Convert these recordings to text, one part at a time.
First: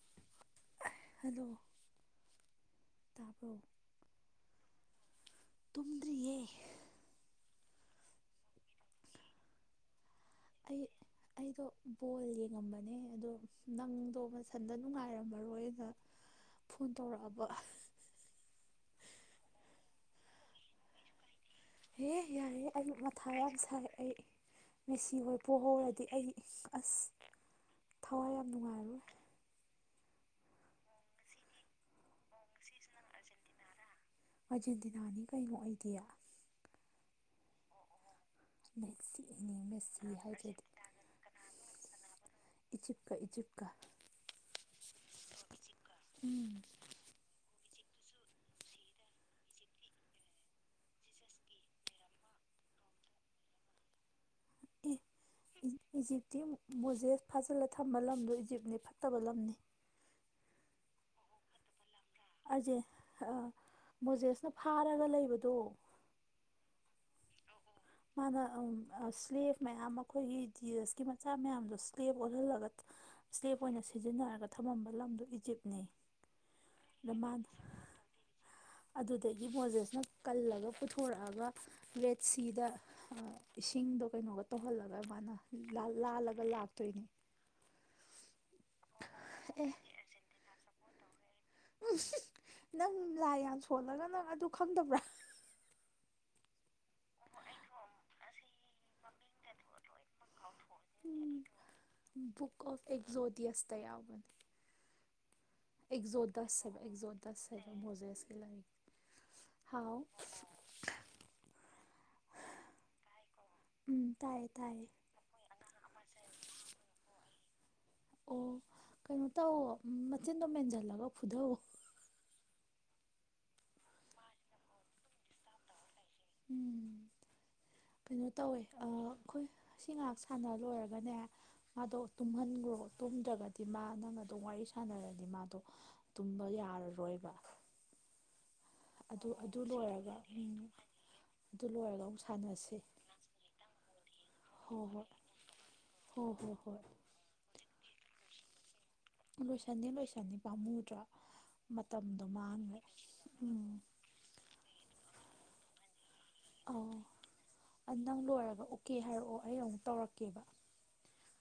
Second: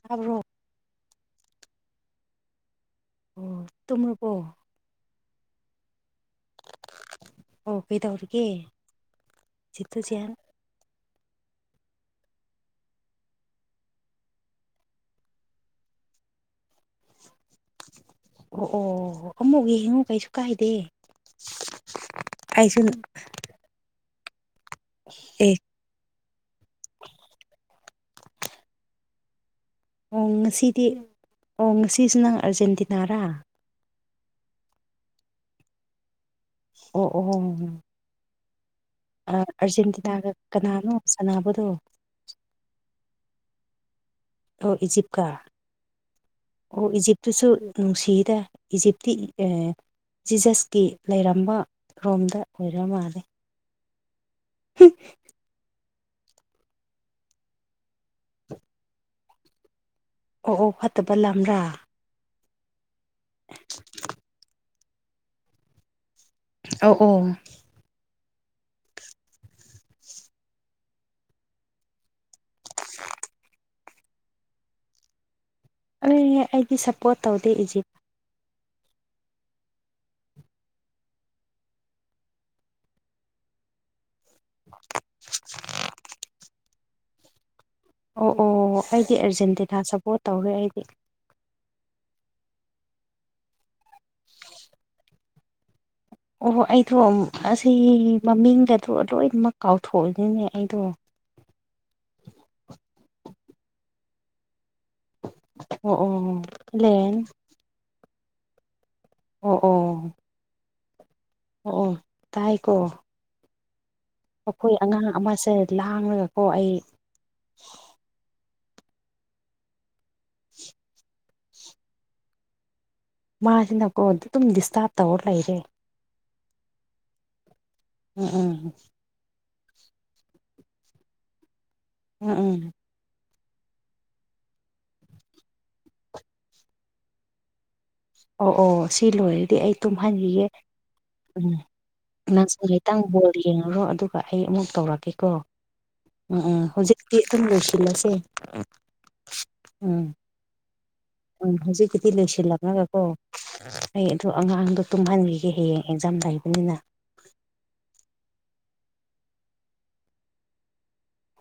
ꯆꯕ꯭ꯔꯣ hello ꯇꯥꯕ꯭ꯔꯣ ꯑꯣ ꯇꯨꯝꯂꯄꯣ ꯇꯨꯝꯗ꯭ꯔꯤꯌꯦ ꯑꯣ ꯀꯩ ꯇꯧꯔꯤꯒꯦ ꯆꯠꯇ ꯆꯦꯟ ꯑꯩ ꯑꯩꯗꯣ ꯕꯣꯜ ꯌꯦꯡꯉꯝꯕꯅꯦ ꯑꯗꯣ ꯅꯪꯗꯣ ꯃꯊꯟꯗ ꯅꯨꯡꯉꯥꯏꯔꯝꯃꯔꯣꯏꯅ ꯐꯣꯟ ꯇꯧꯔꯛꯑꯕ ꯑꯣ ꯑꯣ ꯑꯃꯨꯛ ꯌꯦꯡꯉꯨ ꯀꯩꯁꯨ ꯀꯥꯏꯗꯦ ꯍꯦꯍꯦ ꯌꯥꯏꯑꯦ ꯑꯩꯁꯨ ꯑꯩ ꯃꯊꯥ ꯌꯥꯝ ꯁꯥꯏ ꯑꯩ ꯃꯦꯁꯤ ꯍꯣꯏ ꯑꯦ ꯄꯣꯛꯍꯧꯔꯗꯤ ꯑꯩ ꯑꯁ ꯊꯋꯥꯏ ꯌꯥꯝ ꯅꯨꯡꯉꯥꯏꯔꯣꯏ ꯑꯣ ꯉꯁꯤꯗꯤ ꯑꯣ ꯉꯁꯤꯁꯨ ꯅꯪ ꯑꯥꯔꯖꯦꯟꯇꯤꯅꯥꯔꯥ ꯑꯥꯔꯖꯦꯟꯇꯤꯅꯥꯅꯤ ꯀꯩꯅꯣ ꯑꯣꯏꯗꯤ ꯑꯣ ꯑꯣ ꯃꯦꯁꯤꯅꯤ ꯃꯦꯁꯤ ꯑꯔꯖꯦꯟꯇꯤꯅꯥꯒ ꯍꯥꯏꯗ꯭ꯔꯗꯤ ꯀꯅꯥꯅꯣ ꯁꯅꯕꯗꯣ ꯏꯖꯤꯞꯀ ꯏꯖꯤꯞꯀ ꯑꯣ ꯏꯖꯤꯞꯀ ꯎꯝ ꯑꯣ ꯏꯖꯤꯞꯇꯨꯁꯨ ꯅꯨꯡꯁꯤꯗ ꯏꯖꯤꯞꯇꯤ ꯑꯦ ꯖꯤꯖꯁꯀꯤ ꯂꯩꯔꯝꯕ ꯔꯣꯝꯗ ꯑꯣꯏꯔ ꯃꯥꯜꯂꯦ ꯑꯦ [unintelligible] ꯏꯖꯤꯞꯇꯤ ꯃꯣꯖꯦꯁ ꯐꯥꯖꯤꯜꯂ ꯊꯝꯕ ꯂꯝꯗꯣ ꯏꯖꯤꯞꯅꯤ ꯐꯠꯇꯕ ꯂꯝꯅꯤ ꯑꯣ ꯑꯣ ꯐꯠꯇꯕ ꯂꯝ꯭ꯔꯥ ꯑꯩꯖꯦ ꯑꯥ ꯃꯣꯖꯦꯁꯅ ꯐꯥꯔꯒ ꯂꯩꯕꯗꯣ ꯑꯧ ꯑꯣ ꯃꯥꯅ ꯁ꯭ꯂꯦꯞ ꯃꯌꯥꯝ ꯑꯩꯈꯣꯏꯒꯤ ꯖꯤꯖꯁꯀꯤ ꯃꯆꯥ ꯃꯌꯥꯝꯗꯣ ꯁ꯭ꯂꯦꯞ ꯑꯣꯜꯍꯜꯂꯒ ꯁꯂꯦꯞ ꯑꯣꯏꯅ ꯁꯤꯖꯤꯟꯅꯔꯒ ꯊꯝꯃꯝꯕ ꯂꯝꯗꯣ ꯏꯖꯤꯞ ꯑꯦ ꯑꯩꯗꯤ ꯁꯞꯄꯣꯔꯠ ꯇꯧꯗꯦ ꯏꯖꯤꯞ ꯑꯗꯨꯗꯒꯤ ꯃꯣꯖꯦꯁꯅ ꯀꯜꯂꯒ ꯄꯨꯊꯣꯔꯛꯑꯒ ꯔꯦꯠ ꯁꯤꯗ ꯏꯁꯤꯡꯗꯣ ꯀꯩꯅꯣꯒ ꯇꯧꯍꯜꯂꯒ ꯃꯥꯅ ꯂꯥꯜꯂꯒ ꯂꯥꯛꯇꯣꯏꯅꯦ ꯑꯣ ꯑꯣ ꯑꯩꯗꯤ ꯑꯦ ꯑꯔꯖꯦꯟꯇꯤꯅꯥ ꯁꯞꯄꯣꯔꯠ ꯇꯧꯔꯦ ꯑꯩꯗꯤ ꯎꯝ ꯍꯤꯍꯤ ꯅꯪ ꯂꯥꯏ ꯌꯥꯝ ꯁꯣꯜꯂꯒ ꯅꯪ ꯑꯗꯨ ꯈꯪꯗꯕ꯭ꯔꯥ ꯑꯣꯍ ꯑꯩꯗꯣ ꯑꯁꯤ ꯃꯃꯤꯡꯗ ꯂꯣꯏꯅꯃꯛ ꯀꯥꯎꯊꯣꯛ ꯏꯅꯤꯅꯦ ꯕꯨꯛ ꯑꯣꯐ ꯑꯦꯛꯖꯣꯗꯤꯑꯁꯇ ꯌꯥꯎꯕꯅꯦ ꯑꯣ ꯑꯦꯖꯣꯠ ꯑꯣ ꯗꯁ ꯍꯥꯏꯕ ꯂꯦꯟ ꯑꯦꯖꯣꯠ ꯗꯁ ꯍꯥꯏꯕ ꯃꯣꯖꯁ ꯂꯩ ꯑꯣ ꯑꯣ [unintelligible] ꯑꯣ ꯇꯥꯏꯀꯣ ꯎꯝ ꯇꯥꯏꯌꯦ ꯑꯩꯈꯣꯏ ꯇꯥꯏꯌꯦ ꯑꯉꯥꯡ ꯑꯃꯁꯦ ꯂꯥꯡꯂꯒꯀꯣ ꯑꯩ ꯑꯣ ꯀꯩꯅꯣ ꯇꯧ ꯃꯆꯤꯟꯗꯣ ꯃꯦꯟꯁꯤꯜꯂꯒ ꯐꯨꯗꯧꯑꯣ ꯃꯥꯁꯤ ꯅꯀꯣ ꯑꯗꯨꯝ ꯗꯤꯁꯇꯥꯞ ꯇꯧꯔ ꯂꯩꯔꯦ ꯎꯝ ꯎꯝ ꯀꯩꯅꯣ ꯇꯧꯋꯦ ꯎꯝ ꯑꯥ ꯑꯩꯈꯣꯏ ꯑꯁꯤ ꯉꯥꯏꯍꯥꯛ ꯁꯥꯟꯅ ꯂꯣꯏꯔꯒꯅꯦ ꯃꯥꯗꯣ ꯎꯝ ꯎꯝ ꯇꯨꯝꯍꯟꯈ꯭ꯔꯣ ꯇꯨꯝꯗ꯭ꯔꯒꯗꯤ ꯗꯤ ꯃꯥ ꯅꯃ ꯑꯗꯨꯝ ꯋꯥꯔꯤ ꯁꯥꯟꯅꯔꯗꯤ ꯃꯥꯗꯣ ꯇꯨꯝꯕ ꯌꯥꯔꯔꯣꯏꯕ ꯑꯣ ꯑꯣ ꯁꯤ ꯑꯗꯨ ꯂꯣꯏꯔꯗꯤ ꯑꯗꯨ ꯑꯩ ꯂꯣꯏꯔꯒ ꯇꯨꯝꯍꯟꯈꯤꯒꯦ ꯎꯝ ꯎꯝ ꯑꯗꯨ ꯂꯣꯏꯔꯒ ꯑꯃꯨꯛ ꯅꯪꯁꯨ ꯁꯥꯟꯅꯁꯤ ꯈꯤꯇꯪ ꯕꯣꯜ ꯌꯦꯡꯉꯨꯔꯣ ꯑꯗꯨꯒ ꯑꯩ ꯑꯃꯨꯛ ꯍꯣꯏ ꯍꯣꯏ ꯇꯧꯔꯛꯀꯦꯀꯣ ꯍꯣꯏ ꯎꯝ ꯍꯣꯏ ꯎꯝ ꯍꯣꯏ ꯍꯧꯖꯤꯛꯇꯤ ꯑꯗꯨꯝ ꯂꯣꯏꯁꯤꯜꯂꯁꯦ ꯂꯣꯏꯁꯟꯅꯤ ꯎꯝ ꯂꯣꯏꯁꯅꯤ ꯄꯥꯝꯃꯨ ꯎꯝ ꯍꯧꯖꯤꯛꯀꯤꯗꯤ ꯂꯣꯏꯁꯤꯜꯂꯛꯂꯒꯀꯣ ꯎꯝ ꯑꯩ ꯑꯗꯨ ꯑꯉꯥꯡꯗꯣ ꯇꯨꯝꯍꯟꯈꯤꯒꯦ ꯍꯌꯦꯡ ꯑꯦꯛꯖꯥꯝ ꯂꯩꯕꯅꯤꯅ ꯑꯥꯎ ꯅꯪ ꯂꯣꯏꯔꯒ ꯑꯣꯀꯦ ꯍꯥꯏꯔꯛꯑꯣ ꯑꯩ ꯑꯃꯨꯛ ꯇꯧꯔꯛꯀꯦꯕ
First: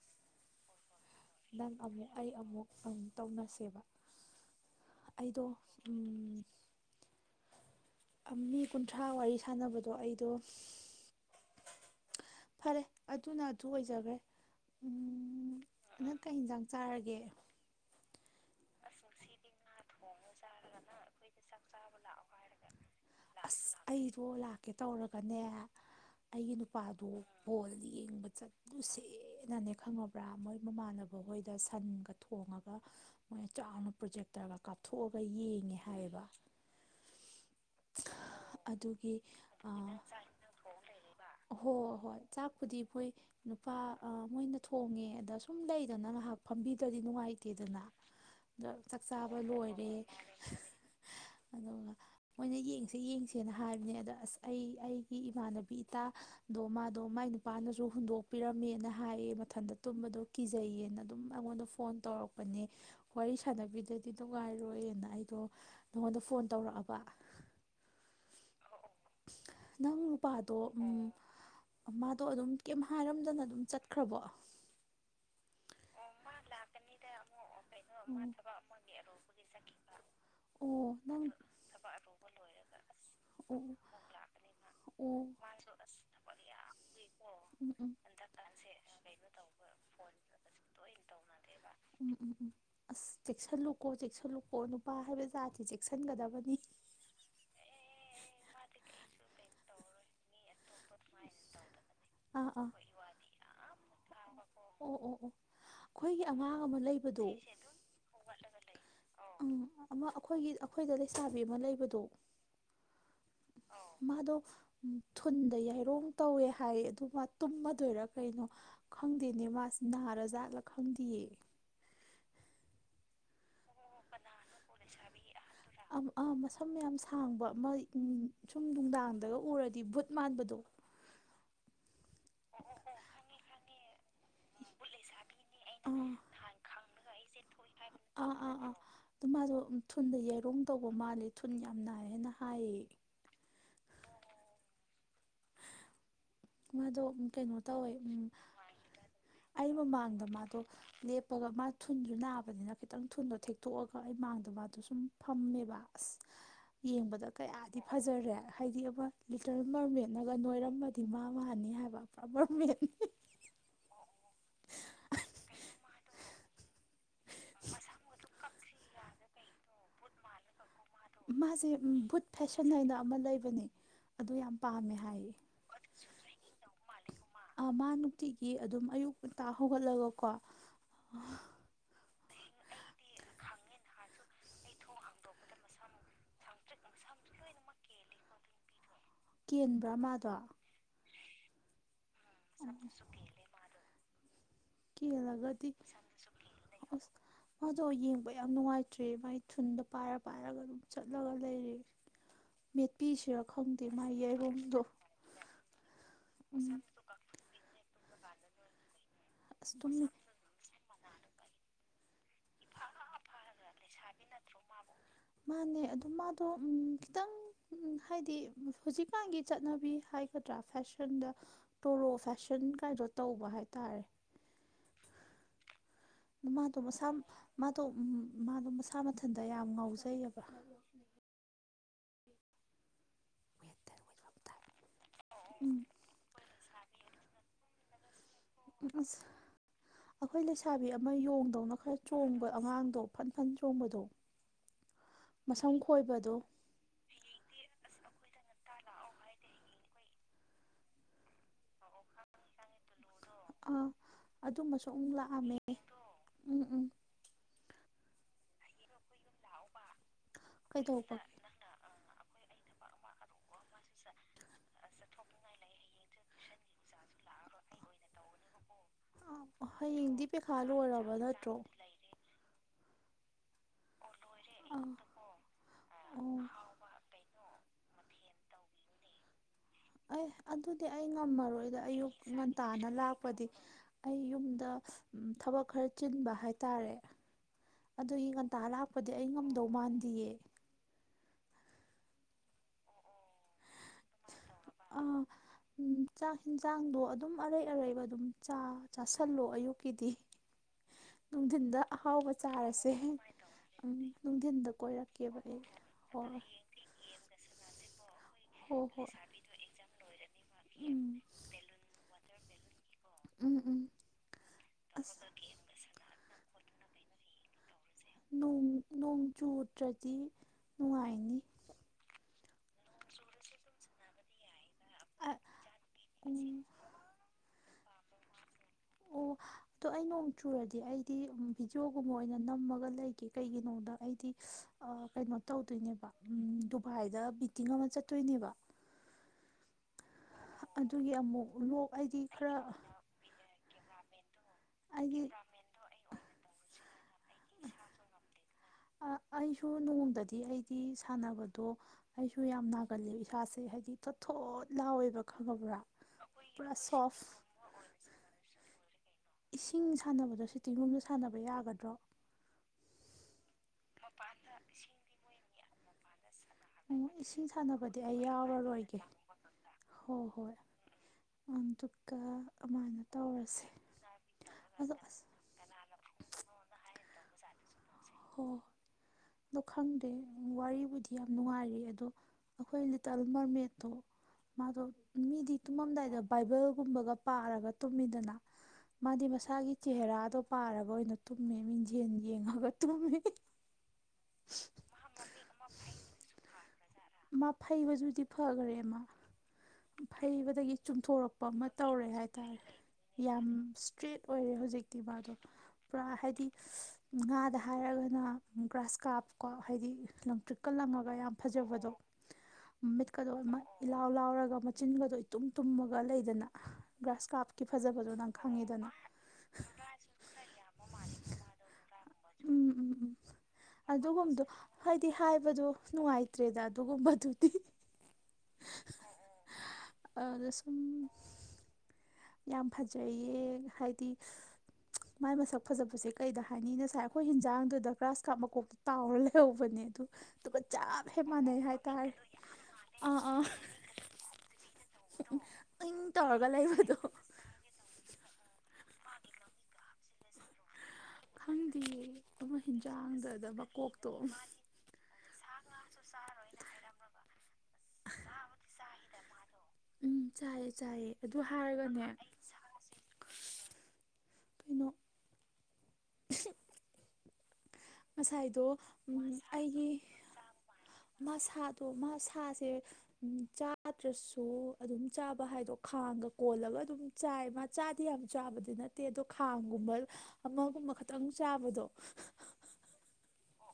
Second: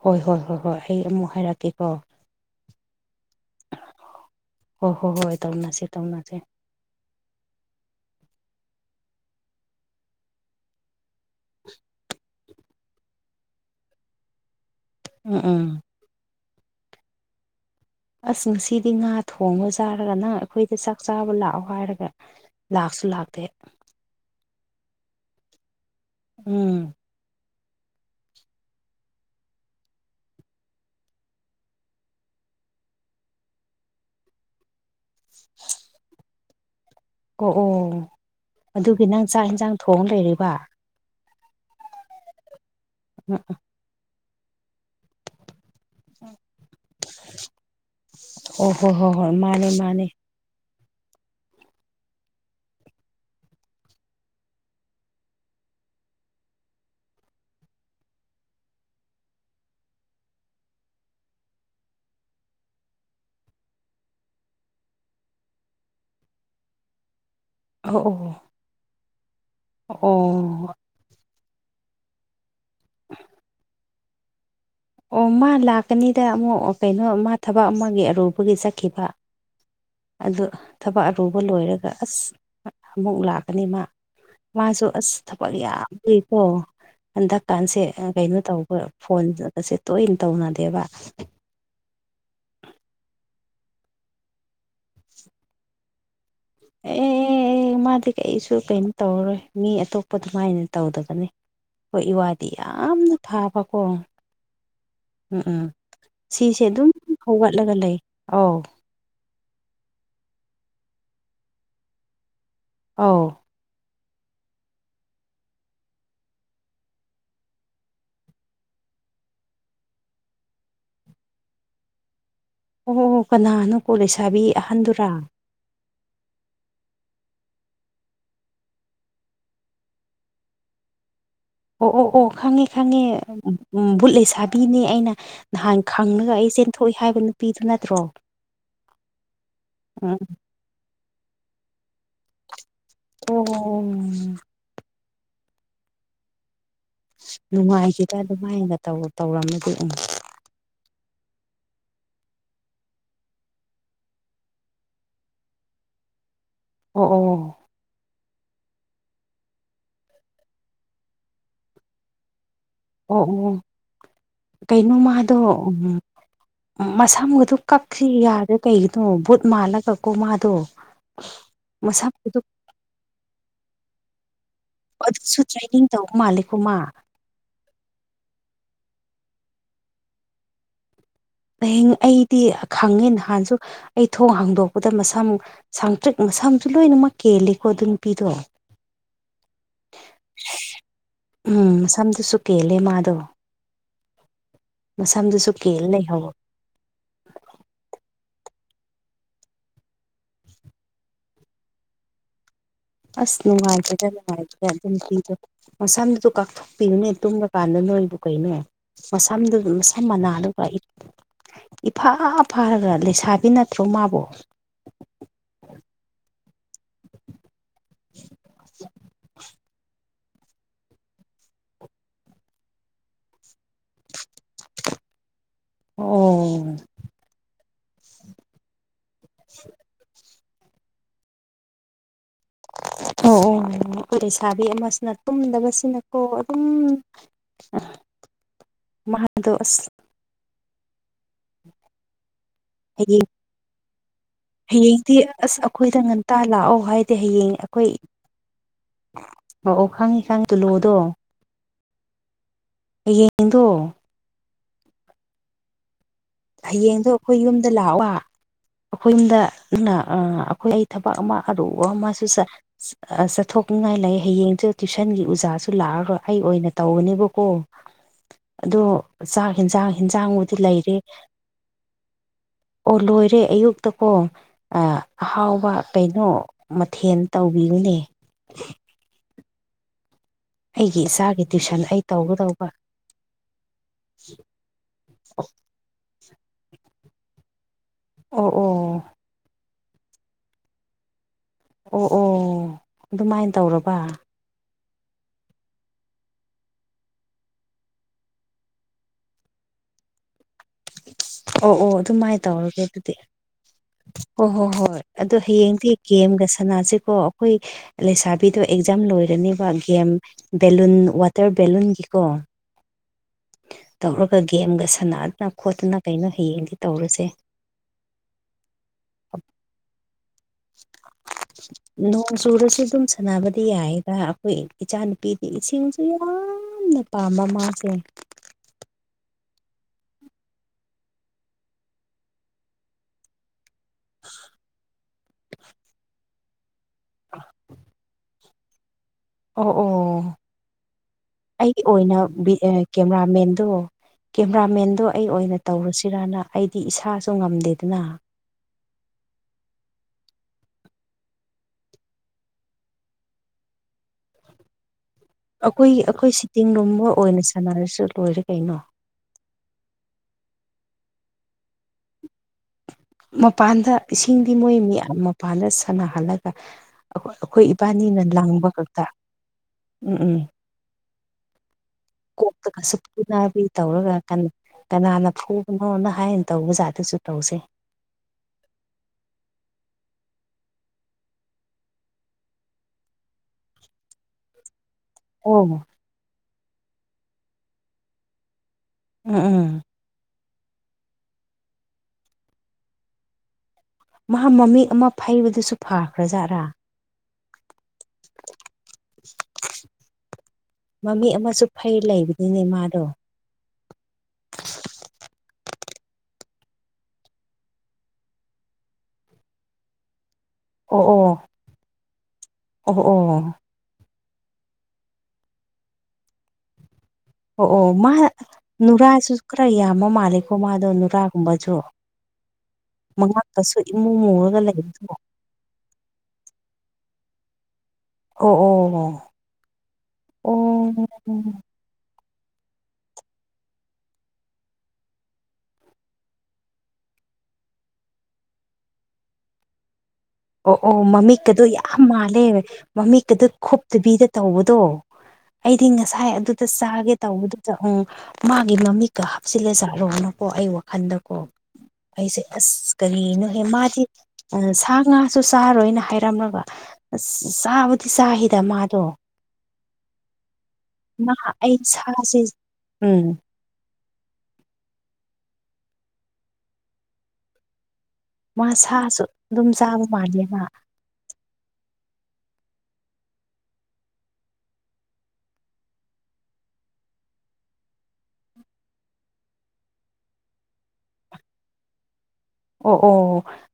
ꯍꯣꯏ ꯍꯣꯏ ꯍꯣꯏ ꯍꯣꯏ ꯑꯩ ꯑꯃꯨꯛ ꯅꯪ ꯍꯥꯏꯔꯛꯀꯦꯀꯣ ꯑꯃꯨꯛ ꯑꯩ ꯑꯃꯨꯛ ꯑꯃꯨꯛ ꯇꯧꯅꯁꯦꯕ ꯍꯣꯏ ꯍꯣ ꯍꯣꯏ ꯑꯩꯗꯣ ꯇꯧꯅꯁꯦ ꯇꯧꯅꯁꯦ ꯃꯤ ꯀꯨꯟꯊ꯭ꯔꯥ ꯋꯥꯔꯤ ꯁꯥꯟꯅꯕꯗꯣ ꯑꯩꯗꯣ [unintelligible] ꯐꯔꯦ ꯑꯗꯨꯅ ꯑꯗꯨ ꯑꯣꯏꯖꯈ꯭ꯔꯦ ꯎ ꯑ ꯅꯪ ꯀꯩ ꯌꯦꯟꯖꯥꯡ ꯆꯥꯔꯒꯦ ꯑꯁ ꯉꯁꯤꯗꯤ ꯉꯥ ꯊꯣꯡꯕ ꯆꯥꯔꯒ ꯅꯪ ꯑꯩꯈꯣꯏꯗ ꯆꯥꯛ ꯆꯥꯕ ꯂꯥꯛꯑꯣ ꯍꯥꯏꯔꯒ ꯂꯥꯛꯁ ꯑꯁ ꯑꯩꯗꯣ ꯂꯥꯛꯀꯦ ꯇꯧꯔꯒꯅꯦ ꯑꯩꯒꯤ ꯎꯝ ꯅꯨꯄꯥꯗꯣ [inaudible] ꯈꯕ ꯆꯠꯂꯨꯁꯦꯅꯅꯦ ꯈꯪꯉꯕ꯭ꯔꯥ ꯃꯣꯏ ꯃꯃꯥꯟꯅꯕ ꯍꯣꯏꯗ ꯁꯟꯒ ꯊꯣꯡꯉꯒ ꯃꯣꯏꯅ ꯆꯥꯎꯅ ꯄ꯭ꯔꯣꯖꯦꯛꯇꯔꯒ ꯀꯥꯞꯊꯣꯛꯑꯒ ꯌꯦꯡꯉꯦ ꯍꯥꯏꯌꯦꯕ [inaudible] ꯑꯣ ꯑꯗꯨꯒꯤ ꯅꯪ ꯆꯥꯛ ꯏꯟꯁꯥꯡ ꯊꯣꯡ ꯂꯩꯔꯤꯕ ꯍꯣ ꯍꯣꯏ ꯆꯥꯛꯄꯨꯗꯤ ꯃꯣꯏ ꯅꯨꯄꯥ ꯑ ꯃꯣꯏꯅ ꯊꯣꯡꯉꯦ ꯑꯗ ꯁꯨꯝ ꯂꯩꯗꯅ ꯉꯍꯥꯛ ꯐꯝꯕꯤꯗꯗꯤ ꯅꯨꯡꯉꯥꯏꯇꯦꯗꯅ ꯑꯗ ꯑꯣ ꯍꯣꯏ ꯆꯥꯛ ꯍꯣꯏ ꯍꯣꯏ ꯆꯥꯕ ꯃꯥꯅꯦ ꯂꯣꯏꯔꯦ ꯃꯥꯅꯦ ꯑꯗꯨꯒ ꯃꯣꯏꯅ ꯌꯦꯡꯉ ꯁꯦ ꯌꯦꯡꯁꯦꯅ ꯍꯥꯏꯕꯅꯦ ꯑꯗꯣ ꯑꯁ ꯑꯩ ꯑꯩꯒꯤ ꯏꯃꯥꯟꯅꯕꯤ ꯏꯇꯥꯗꯣ ꯃꯥꯗꯣ ꯃꯥꯏ ꯅꯨꯄꯥꯅꯁꯨ ꯍꯨꯟꯗꯣꯛꯄꯤꯔꯝꯃꯦꯅ ꯍꯥꯏꯌꯦ ꯃꯊꯟꯇ ꯇꯨꯝꯕꯗꯣ ꯀꯤꯖꯩꯌꯦꯅ ꯑꯗꯨꯝ ꯑꯩꯉꯣꯟꯗ ꯐꯣꯟ ꯇꯧꯔꯛꯄꯅꯦ ꯋꯥꯔꯤ ꯁꯥꯟꯅꯕꯤꯗꯗꯤ ꯅꯨꯡꯉꯥꯏꯔꯣꯏꯅ ꯑꯩꯗꯣ ꯅꯉꯣꯟꯗ ꯐꯣꯟ ꯇꯧꯔꯛꯑꯕ ꯑꯣ ꯅꯪ ꯑꯣ ꯅꯨꯄꯥꯗꯣ ꯎꯝ ꯃꯥꯗꯣ ꯑꯗꯨꯝ ꯀꯩꯝ ꯍꯥꯏꯔꯝꯗꯅ ꯑꯗꯨꯝ ꯆꯠꯈ꯭ꯔꯕꯣ ꯑꯣ ꯃꯥ ꯂꯥꯛꯀꯅꯤꯗ ꯑꯃꯨꯛ ꯀꯩꯅꯣ ꯃꯥ ꯊꯕꯛ ꯑꯃꯒꯤ ꯑꯔꯨꯕꯒꯤ ꯆꯠꯈꯤꯕ ꯑꯗꯨ ꯑꯣ ꯊꯕꯛ ꯅꯪ ꯑꯔꯨꯕ ꯂꯣꯏꯔꯒ ꯑꯁ ꯑꯃꯨꯛ ꯑꯣ ꯂꯥꯛꯀꯅꯤ ꯃꯥ ꯃꯥꯁꯨ ꯑꯁ ꯑꯣ ꯊꯄꯛ ꯌꯥꯝ ꯂꯩꯀꯣ ꯎꯝ ꯍꯟꯗꯛꯀꯥꯟꯁꯦ ꯎꯝ ꯀꯩꯅꯣ ꯇꯧꯕ ꯐꯣꯟꯒꯁꯦ ꯇꯣꯏꯅ ꯇꯧꯅꯗꯦꯕ ꯎ ꯎꯝ ꯑꯁ ꯆꯦꯛꯁꯟ ꯂꯨꯀꯣ ꯆꯦꯛꯁꯟ ꯂꯨꯀꯣ ꯄꯥ ꯍꯥꯏꯕ ꯖꯥꯇꯤ ꯆꯦꯛꯁꯤꯟꯒꯗꯕꯅꯤ ꯑꯦ ꯑꯦ ꯃꯥꯗꯤ ꯀꯩꯁꯨ ꯀꯩꯅꯣ ꯇꯧꯔꯔꯣꯏ ꯃꯤ ꯑꯇꯣꯞꯄ ꯑꯗꯨꯃꯥꯏꯅ ꯇꯧꯗꯕꯅꯤ ꯍꯣꯏ ꯏ ꯋꯥꯗꯤ ꯑꯥ ꯑꯥ ꯌꯥꯝꯅ ꯐꯥꯕꯀꯣ ꯑꯣ ꯑꯣ ꯑꯣ ꯎꯝ ꯎꯝ ꯑꯩꯈꯣꯏꯒꯤ ꯁꯤꯁꯦ ꯑꯉꯥꯡ ꯑꯃ ꯑꯗꯨꯝ ꯂꯩꯕꯗꯣ ꯍꯧꯒꯠꯂꯒ ꯂꯩ ꯑꯧ ꯎꯝ ꯑꯃ ꯑꯩꯈꯣꯏꯒꯤ ꯑꯩꯈꯣꯏꯗ ꯂꯩꯁꯥꯕꯤ ꯑꯃ ꯂꯩꯕꯗꯣ ꯑꯧ ꯃꯥꯗꯣ ꯊꯨꯟꯗ ꯌꯥꯏꯔꯣꯡ ꯇꯧꯋꯦ ꯍꯥꯏꯌꯦ ꯑꯗꯨ ꯃꯥ ꯇꯨꯝꯃꯗꯣꯏꯔꯥ ꯀꯩꯅꯣ ꯈꯪꯗꯦꯅꯦ ꯃꯥꯁꯦ ꯅꯥꯔ ꯖꯥꯠꯂ ꯈꯪꯗꯦꯌꯦ [inaudible] ꯑꯣꯍ ꯍꯣ ꯀꯅꯥꯅꯣꯀꯣ ꯂꯩꯁꯥꯕꯤ ꯑꯍꯟꯗꯨꯔꯥ ꯑꯝ ꯑꯥ ꯃꯁꯝ ꯌꯥꯝ ꯁꯥꯡꯕ ꯑꯃ ꯁꯨꯝ ꯅꯨꯡꯗꯥꯡꯗꯒ ꯎꯔꯗꯤ ꯚꯕꯨꯠ ꯃꯥꯟꯕꯗꯣ [inaudible] ꯑꯣ ꯑꯣ ꯈꯪꯉꯦ ꯈꯪꯉꯦ ꯕꯨꯠ ꯂꯩꯁꯥꯕꯤꯅꯦ ꯑꯩꯅ ꯅꯍꯥꯟ ꯑꯥ ꯈꯪꯉꯒ ꯑꯩ ꯆꯦꯟꯊꯣꯛꯏ ꯍꯥꯏꯕ ꯅꯨꯄꯤꯗꯨ ꯅꯠꯇ꯭ꯔꯣ ꯑꯥ ꯑꯥ ꯑꯥ ꯑꯗꯨ ꯃꯥꯗꯣ ꯊꯨꯟꯗ ꯎꯝ ꯌꯥꯏꯔꯣꯡ ꯇꯧꯕ ꯃꯥꯜꯜꯂꯤꯦ ꯊꯨꯟ ꯌꯥꯝ ꯅꯥꯏ ꯍꯥꯏꯅ ꯍꯥꯏꯌꯦ ꯑꯣ ꯃꯥꯗꯣ ꯀꯩꯅꯣ ꯇꯧꯋꯦ ꯎꯝ ꯅꯨꯡꯉꯥꯏꯇꯦꯗ ꯑꯗꯨꯃꯥꯏꯅ ꯇꯧ ꯑꯩ ꯇꯧꯔꯝꯃꯗꯤ ꯎꯝ ꯃꯃꯥꯡꯗ ꯃꯥꯗꯣ ꯍꯥꯞꯄꯒ ꯃꯥ ꯊꯨꯟꯁꯨ ꯅꯥꯕꯅꯤꯅ ꯈꯤꯇꯪ ꯊꯨꯟꯗꯣ ꯊꯦꯛꯇꯣꯛꯑꯒ ꯑꯩ ꯃꯥꯡꯗꯣ ꯃꯥꯗꯣ ꯁꯨꯝ ꯐꯝꯃꯦꯕ ꯑꯁ ꯑꯣ ꯑꯣ ꯌꯦꯡꯕꯗ ꯀꯌꯥꯗꯤ ꯐꯖꯔꯦ ꯍꯥꯏꯗꯤ ꯑꯃ ꯂꯤꯇꯔ ꯃꯔꯔꯃꯦꯠꯅꯒ ꯅꯣꯏꯔꯝꯃꯗꯤ ꯃꯥ ꯃꯥꯅꯤ ꯍꯥꯏꯕ ꯃꯔꯔꯃꯦꯠ ꯑꯣ ꯑꯣ ꯀꯩꯅꯣ ꯃꯥꯗꯣ ꯎꯝ ꯃꯁꯝꯒꯗꯨ ꯀꯛꯈ꯭ꯔꯤ ꯌꯥꯗ꯭ꯔꯦ ꯀꯩꯒꯤꯅꯣ ꯕꯨꯠ ꯃꯥꯜꯂꯒꯀꯣ ꯃꯥꯗꯣ ꯃꯥꯁꯦ ꯕꯨꯠ ꯃꯁꯝꯒꯗꯣ ꯐꯦꯁꯟ ꯍꯥꯏꯅ ꯑꯃ ꯂꯩꯕꯅꯦ ꯑꯗꯨ ꯌꯥꯝ ꯄꯥꯝꯃꯦ ꯍꯥꯏꯌꯦ ꯑꯗꯨꯁꯨ ꯇ꯭ꯔꯦꯅꯤꯡ ꯇꯧꯕ ꯃꯥꯜꯂꯦꯀꯣ ꯃꯥ ꯑꯥ ꯃꯥ ꯅꯨꯡꯇꯤꯒꯤ ꯑꯗꯨꯝ ꯑꯌꯨꯛ ꯉꯟꯇ ꯍꯧꯒꯠꯂꯒꯀꯣ ꯍꯌꯦꯡ ꯑꯩꯗꯤ ꯈꯪꯉꯦ ꯅꯍꯥꯟꯁꯨ ꯑꯩ ꯊꯣꯡ ꯍꯥꯡꯗꯣꯛꯄꯗ ꯃꯁꯥꯃꯛ ꯁꯥꯡꯇ꯭ꯔꯤꯛ ꯁꯝꯁꯨ ꯂꯣꯏꯅꯃꯛ ꯀꯦꯂꯀꯣ ꯑꯗꯨ ꯅꯨꯄꯤꯗꯣ ꯀꯦꯟꯕ꯭ꯔꯥ ꯃꯥꯗꯣ ꯎꯝ ꯃꯁꯝ ꯑꯗꯨꯁꯨ ꯀꯦꯜꯂꯦ ꯃꯥꯗꯣ ꯃꯁꯝꯗꯨꯁꯨ ꯀꯦꯜꯂꯦ [unintelligible] ꯑꯗꯣ ꯌꯦꯡꯕ ꯌꯥꯝ ꯅꯨꯡꯉꯥꯏꯇ꯭ꯔꯦ ꯃꯒꯤ ꯊꯨꯟꯗꯣ ꯄꯥꯏꯔ ꯄꯥꯏꯔꯒ ꯑꯗꯨꯝ ꯆꯠꯂꯒ ꯂꯩꯔꯦ [inaudible] ꯑꯁ ꯃꯦꯠꯄꯤꯁꯤꯔ ꯈꯪꯗꯦ ꯅꯨꯡꯉꯥꯏꯇꯦꯗ ꯃꯥꯏ ꯅꯨꯡꯉꯥꯏꯇꯦ ꯌꯥꯏꯔꯣꯝꯗꯣ ꯑꯗꯨꯏꯅꯨꯄꯤꯗꯣ ꯃꯁꯝꯗꯨꯗꯣ ꯎꯝ ꯀꯥꯊꯣꯛꯄꯤꯌꯨꯅꯦ ꯇꯨꯝꯂ ꯀꯥꯟꯗ ꯅꯣꯏꯕꯨ ꯀꯩꯅꯣ ꯃꯁꯝꯗꯨ ꯑꯁ ꯃꯁꯝ ꯇꯨꯝꯃꯤ ꯃꯅꯥꯗꯨꯒ ꯏꯐꯥ ꯐꯥꯔꯒ ꯂꯩꯁꯥꯕꯤ ꯅꯠꯇ꯭ꯔꯣ ꯃꯥꯕꯣ ꯃꯥꯅꯦ ꯑꯗꯣ ꯃꯥꯗꯣ ꯎꯝ ꯈꯤꯇꯪ ꯎꯝ ꯍꯥꯏꯗꯤ ꯍꯨꯖꯤꯛꯀꯥꯟꯒꯤ ꯆꯠꯅꯕꯤ ꯍꯥꯏ ꯅꯠꯇ꯭ꯔ ꯐꯦꯁꯟꯗ ꯇꯣꯔꯣ ꯐꯦꯁꯟ ꯀꯥꯏꯗꯣ ꯇꯧꯕ ꯍꯥꯏꯇꯥꯔꯦ ꯑꯣ ꯃꯥꯗꯣ ꯃꯁꯝ ꯃꯥꯗꯣ ꯃꯥꯗꯣ ꯃꯁꯥ ꯃꯊꯟꯇ ꯌꯥꯝ ꯉꯥꯎꯖꯩꯑꯕ ꯑꯣ ꯑꯣ ꯑꯩꯈꯣꯏ ꯂꯩꯁꯥꯕꯤ ꯑꯃꯁꯤꯅ ꯎꯝ ꯇꯨꯝꯗꯕꯁꯤꯅꯀꯣ ꯎꯝ ꯑꯁ ꯑꯩꯈꯣꯏ ꯂꯩꯁꯥꯕꯤ ꯑꯃ ꯌꯣꯡꯗꯧꯅ ꯈꯔ ꯆꯣꯡꯕ ꯑꯉꯥꯡꯗꯣ ꯐꯟ ꯍꯌꯦꯡ ꯐꯟ ꯆꯣꯡꯕꯗꯣ ꯍꯌꯦꯡꯗꯤ ꯑꯁ ꯃꯁꯝ ꯑꯩꯈꯣꯏꯗ ꯈꯣꯏꯕꯗꯣ ꯉꯟꯇꯥ ꯂꯥꯛꯑꯣ ꯍꯥꯏꯗꯤ ꯍꯌꯦꯡ ꯑꯩꯈꯣꯏ ꯑꯣ ꯑꯣ ꯈꯪꯉꯤ ꯈꯪꯉꯤ ꯇꯨꯂꯨꯗꯣ ꯍꯌꯦꯡꯗꯣ ꯑꯥ ꯑꯗꯨꯃꯁꯨ ꯑꯃꯨꯛ ꯂꯥꯛꯑꯝꯃꯦ ꯎꯝ ꯎꯝ ꯍꯌꯦꯡꯗꯣ ꯑꯩꯈꯣꯏ ꯌꯨꯝꯗ ꯂꯥꯛꯑꯣꯕ ꯑꯩꯈꯣꯏ ꯌꯨꯝꯗ ꯅꯪꯅ ꯑ ꯑꯩꯈꯣꯏ ꯑꯩ ꯊꯕꯛ ꯀꯩꯗꯧꯕꯒꯦ ꯑꯃ ꯑꯔꯨꯕ ꯑꯃꯁꯨ ꯆꯠ ꯑ ꯆꯠꯊꯣꯛꯅꯤꯡꯉꯥꯏ ꯂꯩ ꯍꯌꯦꯡꯁꯨ ꯇ꯭ꯋꯨꯁꯟꯒꯤ ꯎꯖꯥꯁꯨ ꯂꯥꯛꯑꯔꯣꯏ ꯑꯩ ꯑꯣꯏꯅ ꯇꯧꯔꯅꯦꯕꯀꯣ ꯑꯗꯣ ꯆꯥꯛ ꯍꯦꯟꯖꯥꯡ ꯍꯦꯟꯖꯥꯡꯕꯨꯗꯤ ꯂꯩꯔꯦ [unintelligible] ꯂꯩꯔꯦ ꯑꯣ ꯂꯣꯏꯔꯦ ꯑꯌꯨꯛꯇꯀꯣ ꯑ ꯑꯍꯥꯎꯕ ꯑꯥ ꯀꯩꯅꯣ ꯑꯣ ꯃꯊꯦꯟ ꯇꯧ ꯕꯤꯕꯅꯦ ꯑꯦ [inaudible] ꯑꯗꯨꯗꯤ ꯑꯩ ꯉꯝꯃꯔꯣꯏꯗ ꯇ꯭ꯋꯏꯁꯟ ꯑꯩ ꯑꯌꯨꯛ ꯇꯧꯒꯗꯧꯕ ꯉꯟꯇꯥꯅ ꯂꯥꯛꯄꯗꯤ ꯑꯩ ꯌꯨꯝꯗ ꯊꯕꯛ ꯈꯔ ꯆꯤꯟꯕ ꯍꯥꯏꯇꯥꯔꯦ ꯑꯗꯨꯒꯤ ꯑꯣ ꯉꯟꯇꯥ ꯑꯣ ꯂꯥꯛꯄꯗꯤ ꯑꯩ ꯉꯝꯗꯧ ꯃꯥꯟꯗꯤꯌꯦ ꯑꯣ ꯑꯣ ꯑꯗꯨꯝꯃꯥꯏꯟ ꯇꯧꯔꯕ ꯑ ꯎꯝ ꯆꯥꯛ ꯍꯦꯟꯖꯥꯡꯗꯣ ꯑꯗꯨꯝ ꯑꯔꯩ ꯑꯔꯩꯕ ꯑꯗꯨꯝ ꯆꯥ ꯆꯥꯥꯁꯜꯂꯣ ꯑꯌꯨꯛꯀꯤꯗꯤ [inaudible] ꯅꯨꯡꯗꯤꯟꯗ ꯑꯍꯥꯎꯕ ꯆꯥꯔꯁꯦ ꯎꯝ ꯍꯣ ꯍꯣ ꯅꯨꯡꯊꯤꯟꯗ ꯍꯣꯏ ꯑꯗꯣ ꯀꯣꯏꯔꯛꯀꯦꯕ ꯑꯩ ꯍꯌꯦꯡꯗꯤ ꯍꯣꯏ ꯒꯦꯝꯒ ꯁꯥꯅꯁꯤꯀꯣ ꯑꯩꯈꯣꯏ ꯂꯩꯁꯥ ꯕꯤꯗꯣ ꯍꯣ ꯑꯦꯛꯖꯥꯝ ꯍꯣꯏ ꯂꯣꯏꯔꯅꯦꯕ ꯒꯦꯝ ꯕꯦꯂꯨꯟ ꯎꯝ ꯋꯥꯇꯔ ꯕꯦꯂꯨꯟꯒꯤꯀꯣ ꯎꯝ ꯎꯝ ꯇꯧꯔꯒ ꯒꯦꯝꯒ ꯑꯁ ꯁꯥꯟꯅꯗꯅ ꯈꯣꯠꯇꯅ ꯀꯩꯅꯣ ꯍꯌꯦꯡꯗꯤ ꯇꯧꯔꯁꯦ ꯅꯣꯡ ꯅꯣꯡ ꯆꯨꯗ꯭ꯔꯗꯤ ꯅꯨꯡꯉꯥꯏꯅꯤ ꯅꯣꯡ ꯆꯨꯔꯁꯨ ꯑꯗꯨꯝ ꯁꯥꯟꯅꯕꯗꯤ ꯌꯥꯏꯗ ꯑꯩꯈꯣꯏ ꯑ ꯏꯆꯥꯅꯨꯄꯤꯗꯤ ꯏꯁꯤꯡꯁꯨ ꯎꯝ ꯌꯥꯝꯅ ꯄꯥꯝꯕ ꯃꯥꯁꯦ ꯑꫭ ꯑꯗꫭ ꯑꯩ ꯅꯣꯡ ꯆꯨꯔꯗꯤ ꯑꯩꯗꯤ ꯚꯤꯗꯤꯑꯣꯒꯨꯝꯕ ꯑꯣꯏꯅ ꯅꯝꯃꯒ ꯂꯩꯒꯦ ꯀꯩꯒꯤ ꯅꯣꯗ ꯑꯩꯗꯤ ꯑ ꯀꯩꯅꯣ ꯇꯧꯗꯣꯏꯅꯦꯕ ꯎꯝ ꯗꫭ ꯚꯥꯏꯗ ꯃꯤꯇꯤꯡ ꯑꯃ ꯆꯠꯇꯣꯏꯅꯦꯕ ꯑꯣ ꯑꯣ ꯑꯗꯨꯒꯤ ꯑꯃꯨꯛ ꯑꯩꯒꯤ ꯂꯣꯛ ꯑꯣꯏꯅ ꯑꯩꯗꯤ ꯈꯔ [unintelligible] ꯀꯦꯃꯦꯔꯥꯃꯦꯟꯗꯣ ꯀꯦꯃꯦꯔꯥꯃꯦꯟꯗꯣ ꯑꯩꯒꯤ ꯑꯩ ꯑꯣꯏꯅ ꯇꯧꯔꯁꯤꯔꯅ ꯑꯩꯗꯤ ꯏꯁꯥꯁꯨ ꯉꯝꯗꯦꯗꯅ ꯑꯩꯁꯨꯨ ꯅꯣꯡꯗꯗꯤ ꯑꯩ ꯗꯤ ꯁꯥꯟꯅꯕꯗꯣ ꯑꯩꯁꯨ ꯌꯥꯝ ꯅꯥꯒꯜꯂꯦ ꯏꯁꯥꯁꯦ ꯍꯥꯏꯗꯤ ꯊꯣꯠ ꯊꯣꯠ ꯂꯥꯎꯋꯦꯕ ꯈꯪꯉꯕ꯭ꯔꯥ ꯑꯈꯣꯏꯒꯤ ꯑꯩꯈꯣꯏ ꯁꯤꯠꯇꯤꯡ ꯄꯨꯔꯥ ꯔꯨꯝꯒ ꯁꯣꯐ ꯑꯣꯏꯅ ꯁꯥꯟꯅꯔꯁꯨ ꯂꯣꯏꯔꯦ ꯀꯩꯅꯣ ꯏꯁꯤꯡ ꯁꯥꯟꯅꯕꯗꯣ ꯁꯤꯇꯤꯡ ꯔꯨꯝꯗ ꯁꯥꯟꯅꯕ ꯌꯥꯒꯗ꯭ꯔꯣ ꯃꯄꯥꯟꯗ ꯏꯁꯤꯡꯗꯤ ꯃꯣꯏ ꯃꯤꯌꯥꯝ ꯃꯄꯥꯟꯗ ꯁꯥꯟꯅꯍꯜꯂ ꯒ ꯑꯣ ꯏꯁꯤꯡ ꯑꯈꯣꯏ ꯏꯕꯥꯅꯤꯅ ꯂꯥꯡꯕ ꯈꯛꯇ ꯍꯣ ꯍꯣꯏ ꯑꯗꯨꯒ ꯀꯣꯛꯇꯒꯁꯨꯨ ꯑꯗꯨꯃꯥꯏꯅ ꯄꯨꯟꯅꯕꯤ ꯇꯧꯔꯁꯦ ꯇꯧꯔꯒ ꯑꯗꯣ ꯑꯁ ꯀꯅꯥꯅ ꯐꯨꯕꯅꯣꯅ ꯍꯥꯏꯅ ꯇꯧꯕ ꯖꯥꯠꯇꯨꯁꯨ ꯇꯧꯁꯦ ꯍꯣ ꯑꯗꯣ ꯈꯪꯗꯦ ꯋꯥꯨꯔꯤꯕꯨꯗꯤ ꯌꯥꯝ ꯅꯨꯡꯉꯥꯏꯔꯤ ꯑꯗꯣ ꯑꯩꯈꯣꯏ ꯂꯤꯇꯜ ꯃꯔꯃꯦꯠꯇꯣ ꯃꯥꯗꯣ ꯃꯤꯗꯤ ꯑꯣ ꯇꯨꯝꯃꯝꯗꯥꯏꯗ ꯕꯥꯏꯕꯜꯒꯨꯝꯕꯒ ꯄꯥꯔꯒ ꯇꯨꯝꯃꯤꯗꯅ ꯃꯥꯗꯤ ꯎꯝ ꯃꯁꯥꯒꯤ ꯎꯝ ꯆꯦꯍꯦꯔꯥꯗꯣ ꯄꯥꯔꯒ ꯑꯣꯏꯅ ꯇꯨꯝꯃꯦ ꯃꯤꯡꯖꯦꯟ ꯌꯦꯡꯉꯒ ꯇꯨꯝꯃꯦ ꯃꯥ ꯃꯃꯤꯠ ꯑꯃ ꯐꯩꯕꯗꯨꯁꯨ ꯐꯈ꯭ꯔꯖꯥꯠꯔ ꯃꯥ ꯐꯩꯕꯖꯨꯗꯤ ꯐꯒ꯭ꯔꯦ ꯃꯥ ꯐꯩꯕꯗꯒꯤ ꯃꯃꯤꯠ ꯆꯨꯝꯊꯣꯔꯛꯄ ꯑꯃꯁꯨ ꯑꯃ ꯐꯩ ꯇꯧꯔꯦ ꯍꯥꯏꯇꯥꯔꯦ ꯂꯩꯕꯅꯤꯅꯦ ꯃꯥꯗꯣ ꯌꯥꯝ ꯏꯁꯇ꯭ꯔꯦꯠ ꯑꯣꯏꯔꯦ ꯍꯧꯖꯤꯛꯇꯤ ꯃꯥꯗꯣ ꯄꯨꯔꯥ ꯍꯥꯏꯗꯤ ꯉꯥꯗ ꯍꯥꯏꯔꯒꯅ ꯒ꯭ꯔꯥꯁ ꯀꯥꯞ ꯀꯣ ꯍꯥꯏꯗꯤ ꯂꯪꯇ꯭ꯔꯤꯛ ꯀ ꯑꯣ ꯂꯪꯉꯒ ꯑꯣ ꯌꯥꯝ ꯐꯖꯕꯗꯣ ꯑꯣ ꯃꯤꯠꯀꯗꯣ ꯑꯣ ꯑꯃ ꯏꯂꯥꯎ ꯂꯥꯎꯔꯒ ꯃꯆꯤꯟꯒꯗꯣ ꯏꯇꯨꯝ ꯇꯨꯝꯃꯒ ꯂꯩꯗꯅ ꯒ꯭ꯔꯥꯁ ꯀꯥꯞꯀꯤ ꯑꯣ ꯑꯣ ꯐꯖꯕꯗꯣ ꯃꯥ ꯅꯪ ꯈꯪꯉꯤꯗꯅ ꯅꯨꯔꯥꯁꯨ ꯈꯔ ꯌꯥꯝꯕ ꯃꯥꯜꯂꯦꯀꯣ ꯃꯥꯗꯣ ꯅꯨꯔꯥꯒꯨꯝꯕꯖꯨ [inaudible] ꯏꯃꯨ ꯑꯗꯨꯒꯨꯝꯗꯣ ꯃꯨꯔꯒ ꯍꯥꯏꯗꯤ ꯂꯩꯕꯗꯣ ꯍꯥꯏꯕꯗꯣ ꯅꯨꯡꯉꯥꯏꯇ꯭ꯔꯦꯗ ꯑꯗꯨꯒꯨꯝꯕꯗꯨ ꯑꯣ ꯑꯗ ꯑꯣ ꯁꯨꯝ ꯑꯣ ꯌꯥꯝ ꯐꯖꯩꯌꯦ ꯍꯥꯏꯗꯤ ꯃꯥꯏ ꯃꯁꯛ ꯐꯖꯕꯁꯦ ꯀꯩꯗ ꯍꯥꯏꯅꯤ ꯅꯁꯥꯏ ꯑꯈꯣꯏ ꯍꯤꯟꯖꯥꯡꯗꯨꯗ ꯒ꯭ꯔꯥꯁ ꯀꯥꯞ ꯃꯀꯣꯛꯇꯣ ꯇꯥꯎꯔ ꯂꯩꯍꯧꯕꯅꯦ ꯑꯗꯨ ꯑꯗꯨꯒ ꯑꯣ ꯑꯣ ꯆꯞ ꯍꯦꯛ ꯃꯥꯟꯅꯩ ꯃꯃꯤꯠꯀꯗꯨꯣ ꯌꯥꯝ ꯍꯥꯏꯇꯥꯔꯦ ꯃꯥꯜꯂꯦ ꯑꯥ ꯑꯥ ꯃꯃꯤꯠꯀꯗꯨ ꯈꯨꯞꯇꯕꯤꯗ ꯇꯧꯕꯗꯣ ꯑꯩꯗꯤ ꯏꯪ ꯉꯁꯥꯏ ꯇꯧꯔꯒ ꯑꯗꯨꯗ ꯂꯩꯕꯗꯣ ꯆꯥꯒꯦ ꯇꯧꯕꯗꯨꯗ ꯎꯪ ꯃꯥ ꯒꯤ ꯃꯃꯤꯠꯀ ꯍꯥꯞꯆꯤꯜꯂ ꯖꯥꯠꯔꯣꯅꯀꯣ ꯑꯩ ꯋꯥ ꯈꯟꯗꯀꯣ ꯈꯪꯗꯤꯌꯦ ꯑꯩꯁꯦ ꯑꯃ ꯑꯁ ꯍꯤꯟꯖꯥꯡꯗꯨꯗ ꯀꯔꯤꯅꯣꯍꯦ ꯃꯥꯗꯤ ꯃꯀꯣꯛꯇꯣ ꯑ ꯁꯥ ꯉꯥꯁꯨ ꯆꯥ ꯆꯥꯔꯣꯏꯅ ꯍꯥꯏꯔꯝꯔꯒ ꯑꯁ ꯆꯥꯕꯗꯤ ꯆꯥꯍꯤꯗ ꯃꯥꯗꯣ ꯎꯝ ꯆꯥꯏꯌꯦ ꯆꯥꯏꯌꯦ ꯃꯥ ꯑꯗꯨ ꯑꯩ ꯍꯥꯏꯔꯒꯅꯦ ꯁꯥꯖꯦ ꯎꯝ ꯀꯤꯅꯣ [unintelligible] ꯃꯥ ꯉꯁꯥꯏꯗꯣ ꯁꯥꯁꯨ ꯎꯝ ꯑꯗꯨꯝ ꯑꯩꯒꯤ ꯆꯥꯕ ꯃꯥꯜꯂꯦ ꯃꯥ ꯃꯁꯥꯗꯣ ꯃꯁꯥ ꯁꯥꯥꯖꯦ ꯎꯝ ꯆꯥꯗ꯭ꯔꯁꯨ ꯑꯗꯨꯝ ꯆꯥꯕ ꯍꯥꯏꯗꯣ ꯈꯥꯡꯒ ꯀꯣꯜꯂꯒ ꯑꯗꯨꯝ ꯆꯥ ꯍꯥꯥꯏ ꯃꯥ ꯆꯥꯗꯤ ꯌꯥꯝ ꯆꯥꯕꯗꯤ ꯅꯠꯇꯦ ꯑꯗꯣ ꯈꯥꯡꯒꯨꯝꯕ ꯑꯃꯒꯨꯝꯕ ꯈꯇꯪ ꯆꯥꯕꯗꯣ ꯑꯣ ꯑꯣ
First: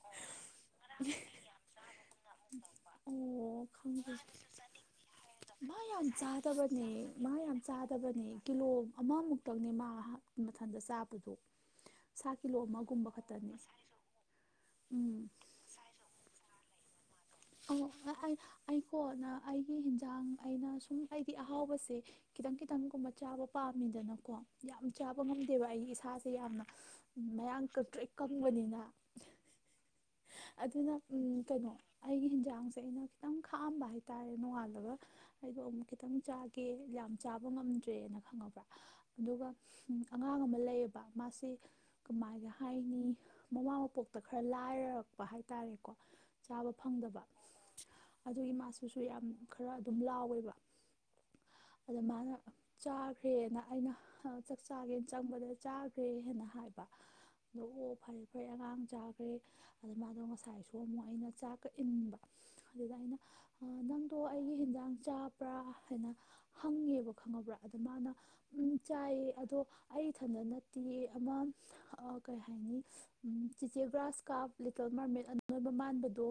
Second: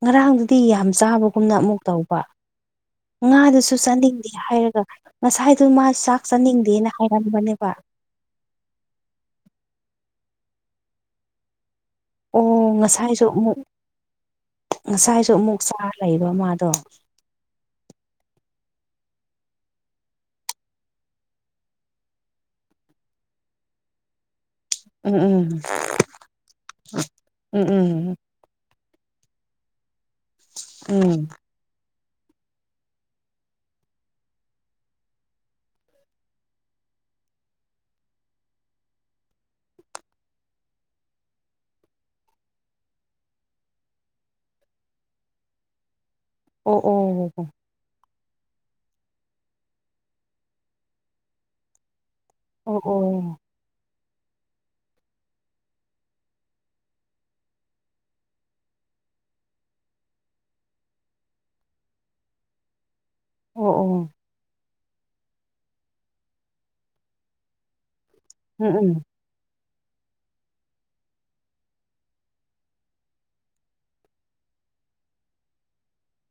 ꯉꯔꯥꯡꯗꯨꯗꯤ ꯌꯥꯝ ꯆꯥꯕꯒꯨꯝꯅ ꯑꯃꯨꯛ ꯇꯧꯕ ꯑꯣ ꯉꯥꯗꯨꯁꯨ ꯈꯪꯗꯦ ꯆꯥꯅꯤꯡꯗꯦ ꯍꯥꯏꯔꯒ ꯉꯁꯥꯏꯗꯨ ꯃꯥ ꯆꯥꯛ ꯆꯥꯅꯤꯡꯗꯦꯅ ꯍꯥꯏꯔꯝꯕꯅꯦꯕ ꯕꯅꯦ ꯀꯤꯂꯣ ꯑꯃꯃꯨꯛꯇꯪꯅꯦ ꯃꯥꯍꯥꯛ ꯃꯊꯟꯗ ꯆꯥꯕꯗꯣ ꯁꯥ ꯀꯤꯂꯣ ꯑꯣ ꯑꯃꯒꯨꯝꯕ ꯉꯁꯥꯏꯁꯨ ꯈꯇꯅꯦ ꯑꯃꯨꯛ ꯉꯁꯥꯏꯁꯨ ꯑꯃꯨꯛ ꯆꯥꯔ ꯂꯩꯕ ꯃꯥꯗꯣ ꯑꯣ ꯑꯩ ꯑꯩꯀꯣꯟꯅ ꯑꯩꯒꯤ ꯍꯤꯟꯖꯥꯡ ꯑꯩꯅ ꯁꯨꯝ ꯑꯩꯗꯤ ꯑꯍꯥꯎꯕꯁꯦ ꯈꯤꯇꯪ ꯈꯤꯇꯪꯒꯨꯝꯕ ꯆꯥꯕ ꯄꯥꯝꯃꯤꯗꯅꯀꯣ ꯌꯥꯝ ꯎꯝ ꯆꯥꯕ ꯎꯝ ꯉꯝꯗꯦꯕ ꯑꯩ ꯏꯁꯥꯖꯦ ꯌꯥꯝꯅ ꯃꯌꯥꯡ ꯎꯝ ꯀꯪꯇ꯭ꯔꯤꯛ ꯎꯝ ꯀꯪꯕꯅꯤꯅ ꯑꯗꯨꯅ ꯎꯝ ꯀꯩꯅꯣ ꯑꯩꯒꯤ ꯍꯤꯟꯖꯥꯡꯖꯦ ꯑꯩꯅ ꯈꯤꯇꯪ ꯈꯥꯛꯑꯝꯕ ꯍꯥꯏꯇꯥꯔꯦ ꯅꯣꯡꯉꯥꯟꯕꯒ ꯑꯩꯗꯣ ꯑꯃꯨꯛ ꯈꯤꯇꯪ ꯆꯥꯒꯦꯅ ꯌꯥꯝ ꯆꯥꯕ ꯉꯝꯗ꯭ꯔꯦꯅ ꯈꯪꯉꯕ꯭ꯔꯥ ꯑꯗꯨꯒ ꯍꯝ ꯑꯉꯥꯡ ꯑꯃ ꯂꯩꯌꯦꯕ ꯃꯥꯁꯤ ꯀꯃꯥꯏꯅ ꯍꯥꯏꯅꯤ ꯃꯃꯥꯡ ꯃꯄꯣꯛꯇ ꯈꯔ ꯂꯥꯏꯔꯔꯛꯄ ꯍꯥꯏꯇꯥꯔꯦꯀꯣ ꯆꯥꯕ ꯑꯣ ꯐꯪꯗꯕ ꯑꯣ ꯑꯗꯨꯒꯤ ꯃꯥꯁꯨꯁꯨ ꯌꯥꯝ ꯈꯔ ꯑꯗꯨꯝ ꯂꯥꯎꯋꯦꯕ ꯑꯗ ꯃꯥꯅ ꯑꯣ ꯑꯣ ꯆꯥꯈ꯭ꯔꯦꯅ ꯑꯩꯅ ꯍ ꯆꯥꯛ ꯆꯥꯒꯦꯟ ꯆꯪꯕꯗ ꯆꯥꯈ꯭ꯔꯦꯅ ꯍꯥꯏꯕ ꯗ ꯑꯣ ꯐꯔꯦ ꯐꯔꯩ ꯑꯉꯥꯡ ꯆꯥꯒ꯭ꯔꯦ ꯑꯗ ꯃꯥꯗꯣ ꯉꯁꯥꯏꯁꯨ ꯑꯃꯨꯛ ꯑꯩꯅ ꯆꯥꯛ ꯀ ꯏꯟꯕ ꯑꯗꯨꯗ ꯑꯩꯅ ꯑ ꯑꯣ ꯑꯣ ꯅꯪꯗꯣ ꯑꯩꯒꯤ ꯍꯤꯟꯖꯥꯡ ꯆꯥꯕ꯭ꯔꯥ ꯍꯥꯏꯅ ꯍꯪꯉꯦꯕ ꯈꯪꯉꯕ꯭ꯔꯥ ꯑꯗ ꯃꯥꯅ ꯎꯝ ꯆꯥꯏꯌꯦ ꯑꯗꯣ ꯑꯩ ꯏꯊꯟꯗ ꯅꯠꯇꯤꯌꯦ ꯑꯃ ꯑ ꯀꯩ ꯍꯥꯏꯅꯤ ꯎꯝ ꯆꯤꯆꯦ ꯒ꯭ꯔꯥꯁ ꯀꯥꯞ ꯂꯤꯇꯜ ꯃꯥꯔꯃꯦꯠ ꯑꯅꯣꯢꯕ ꯃꯥꯟꯕꯗꯣ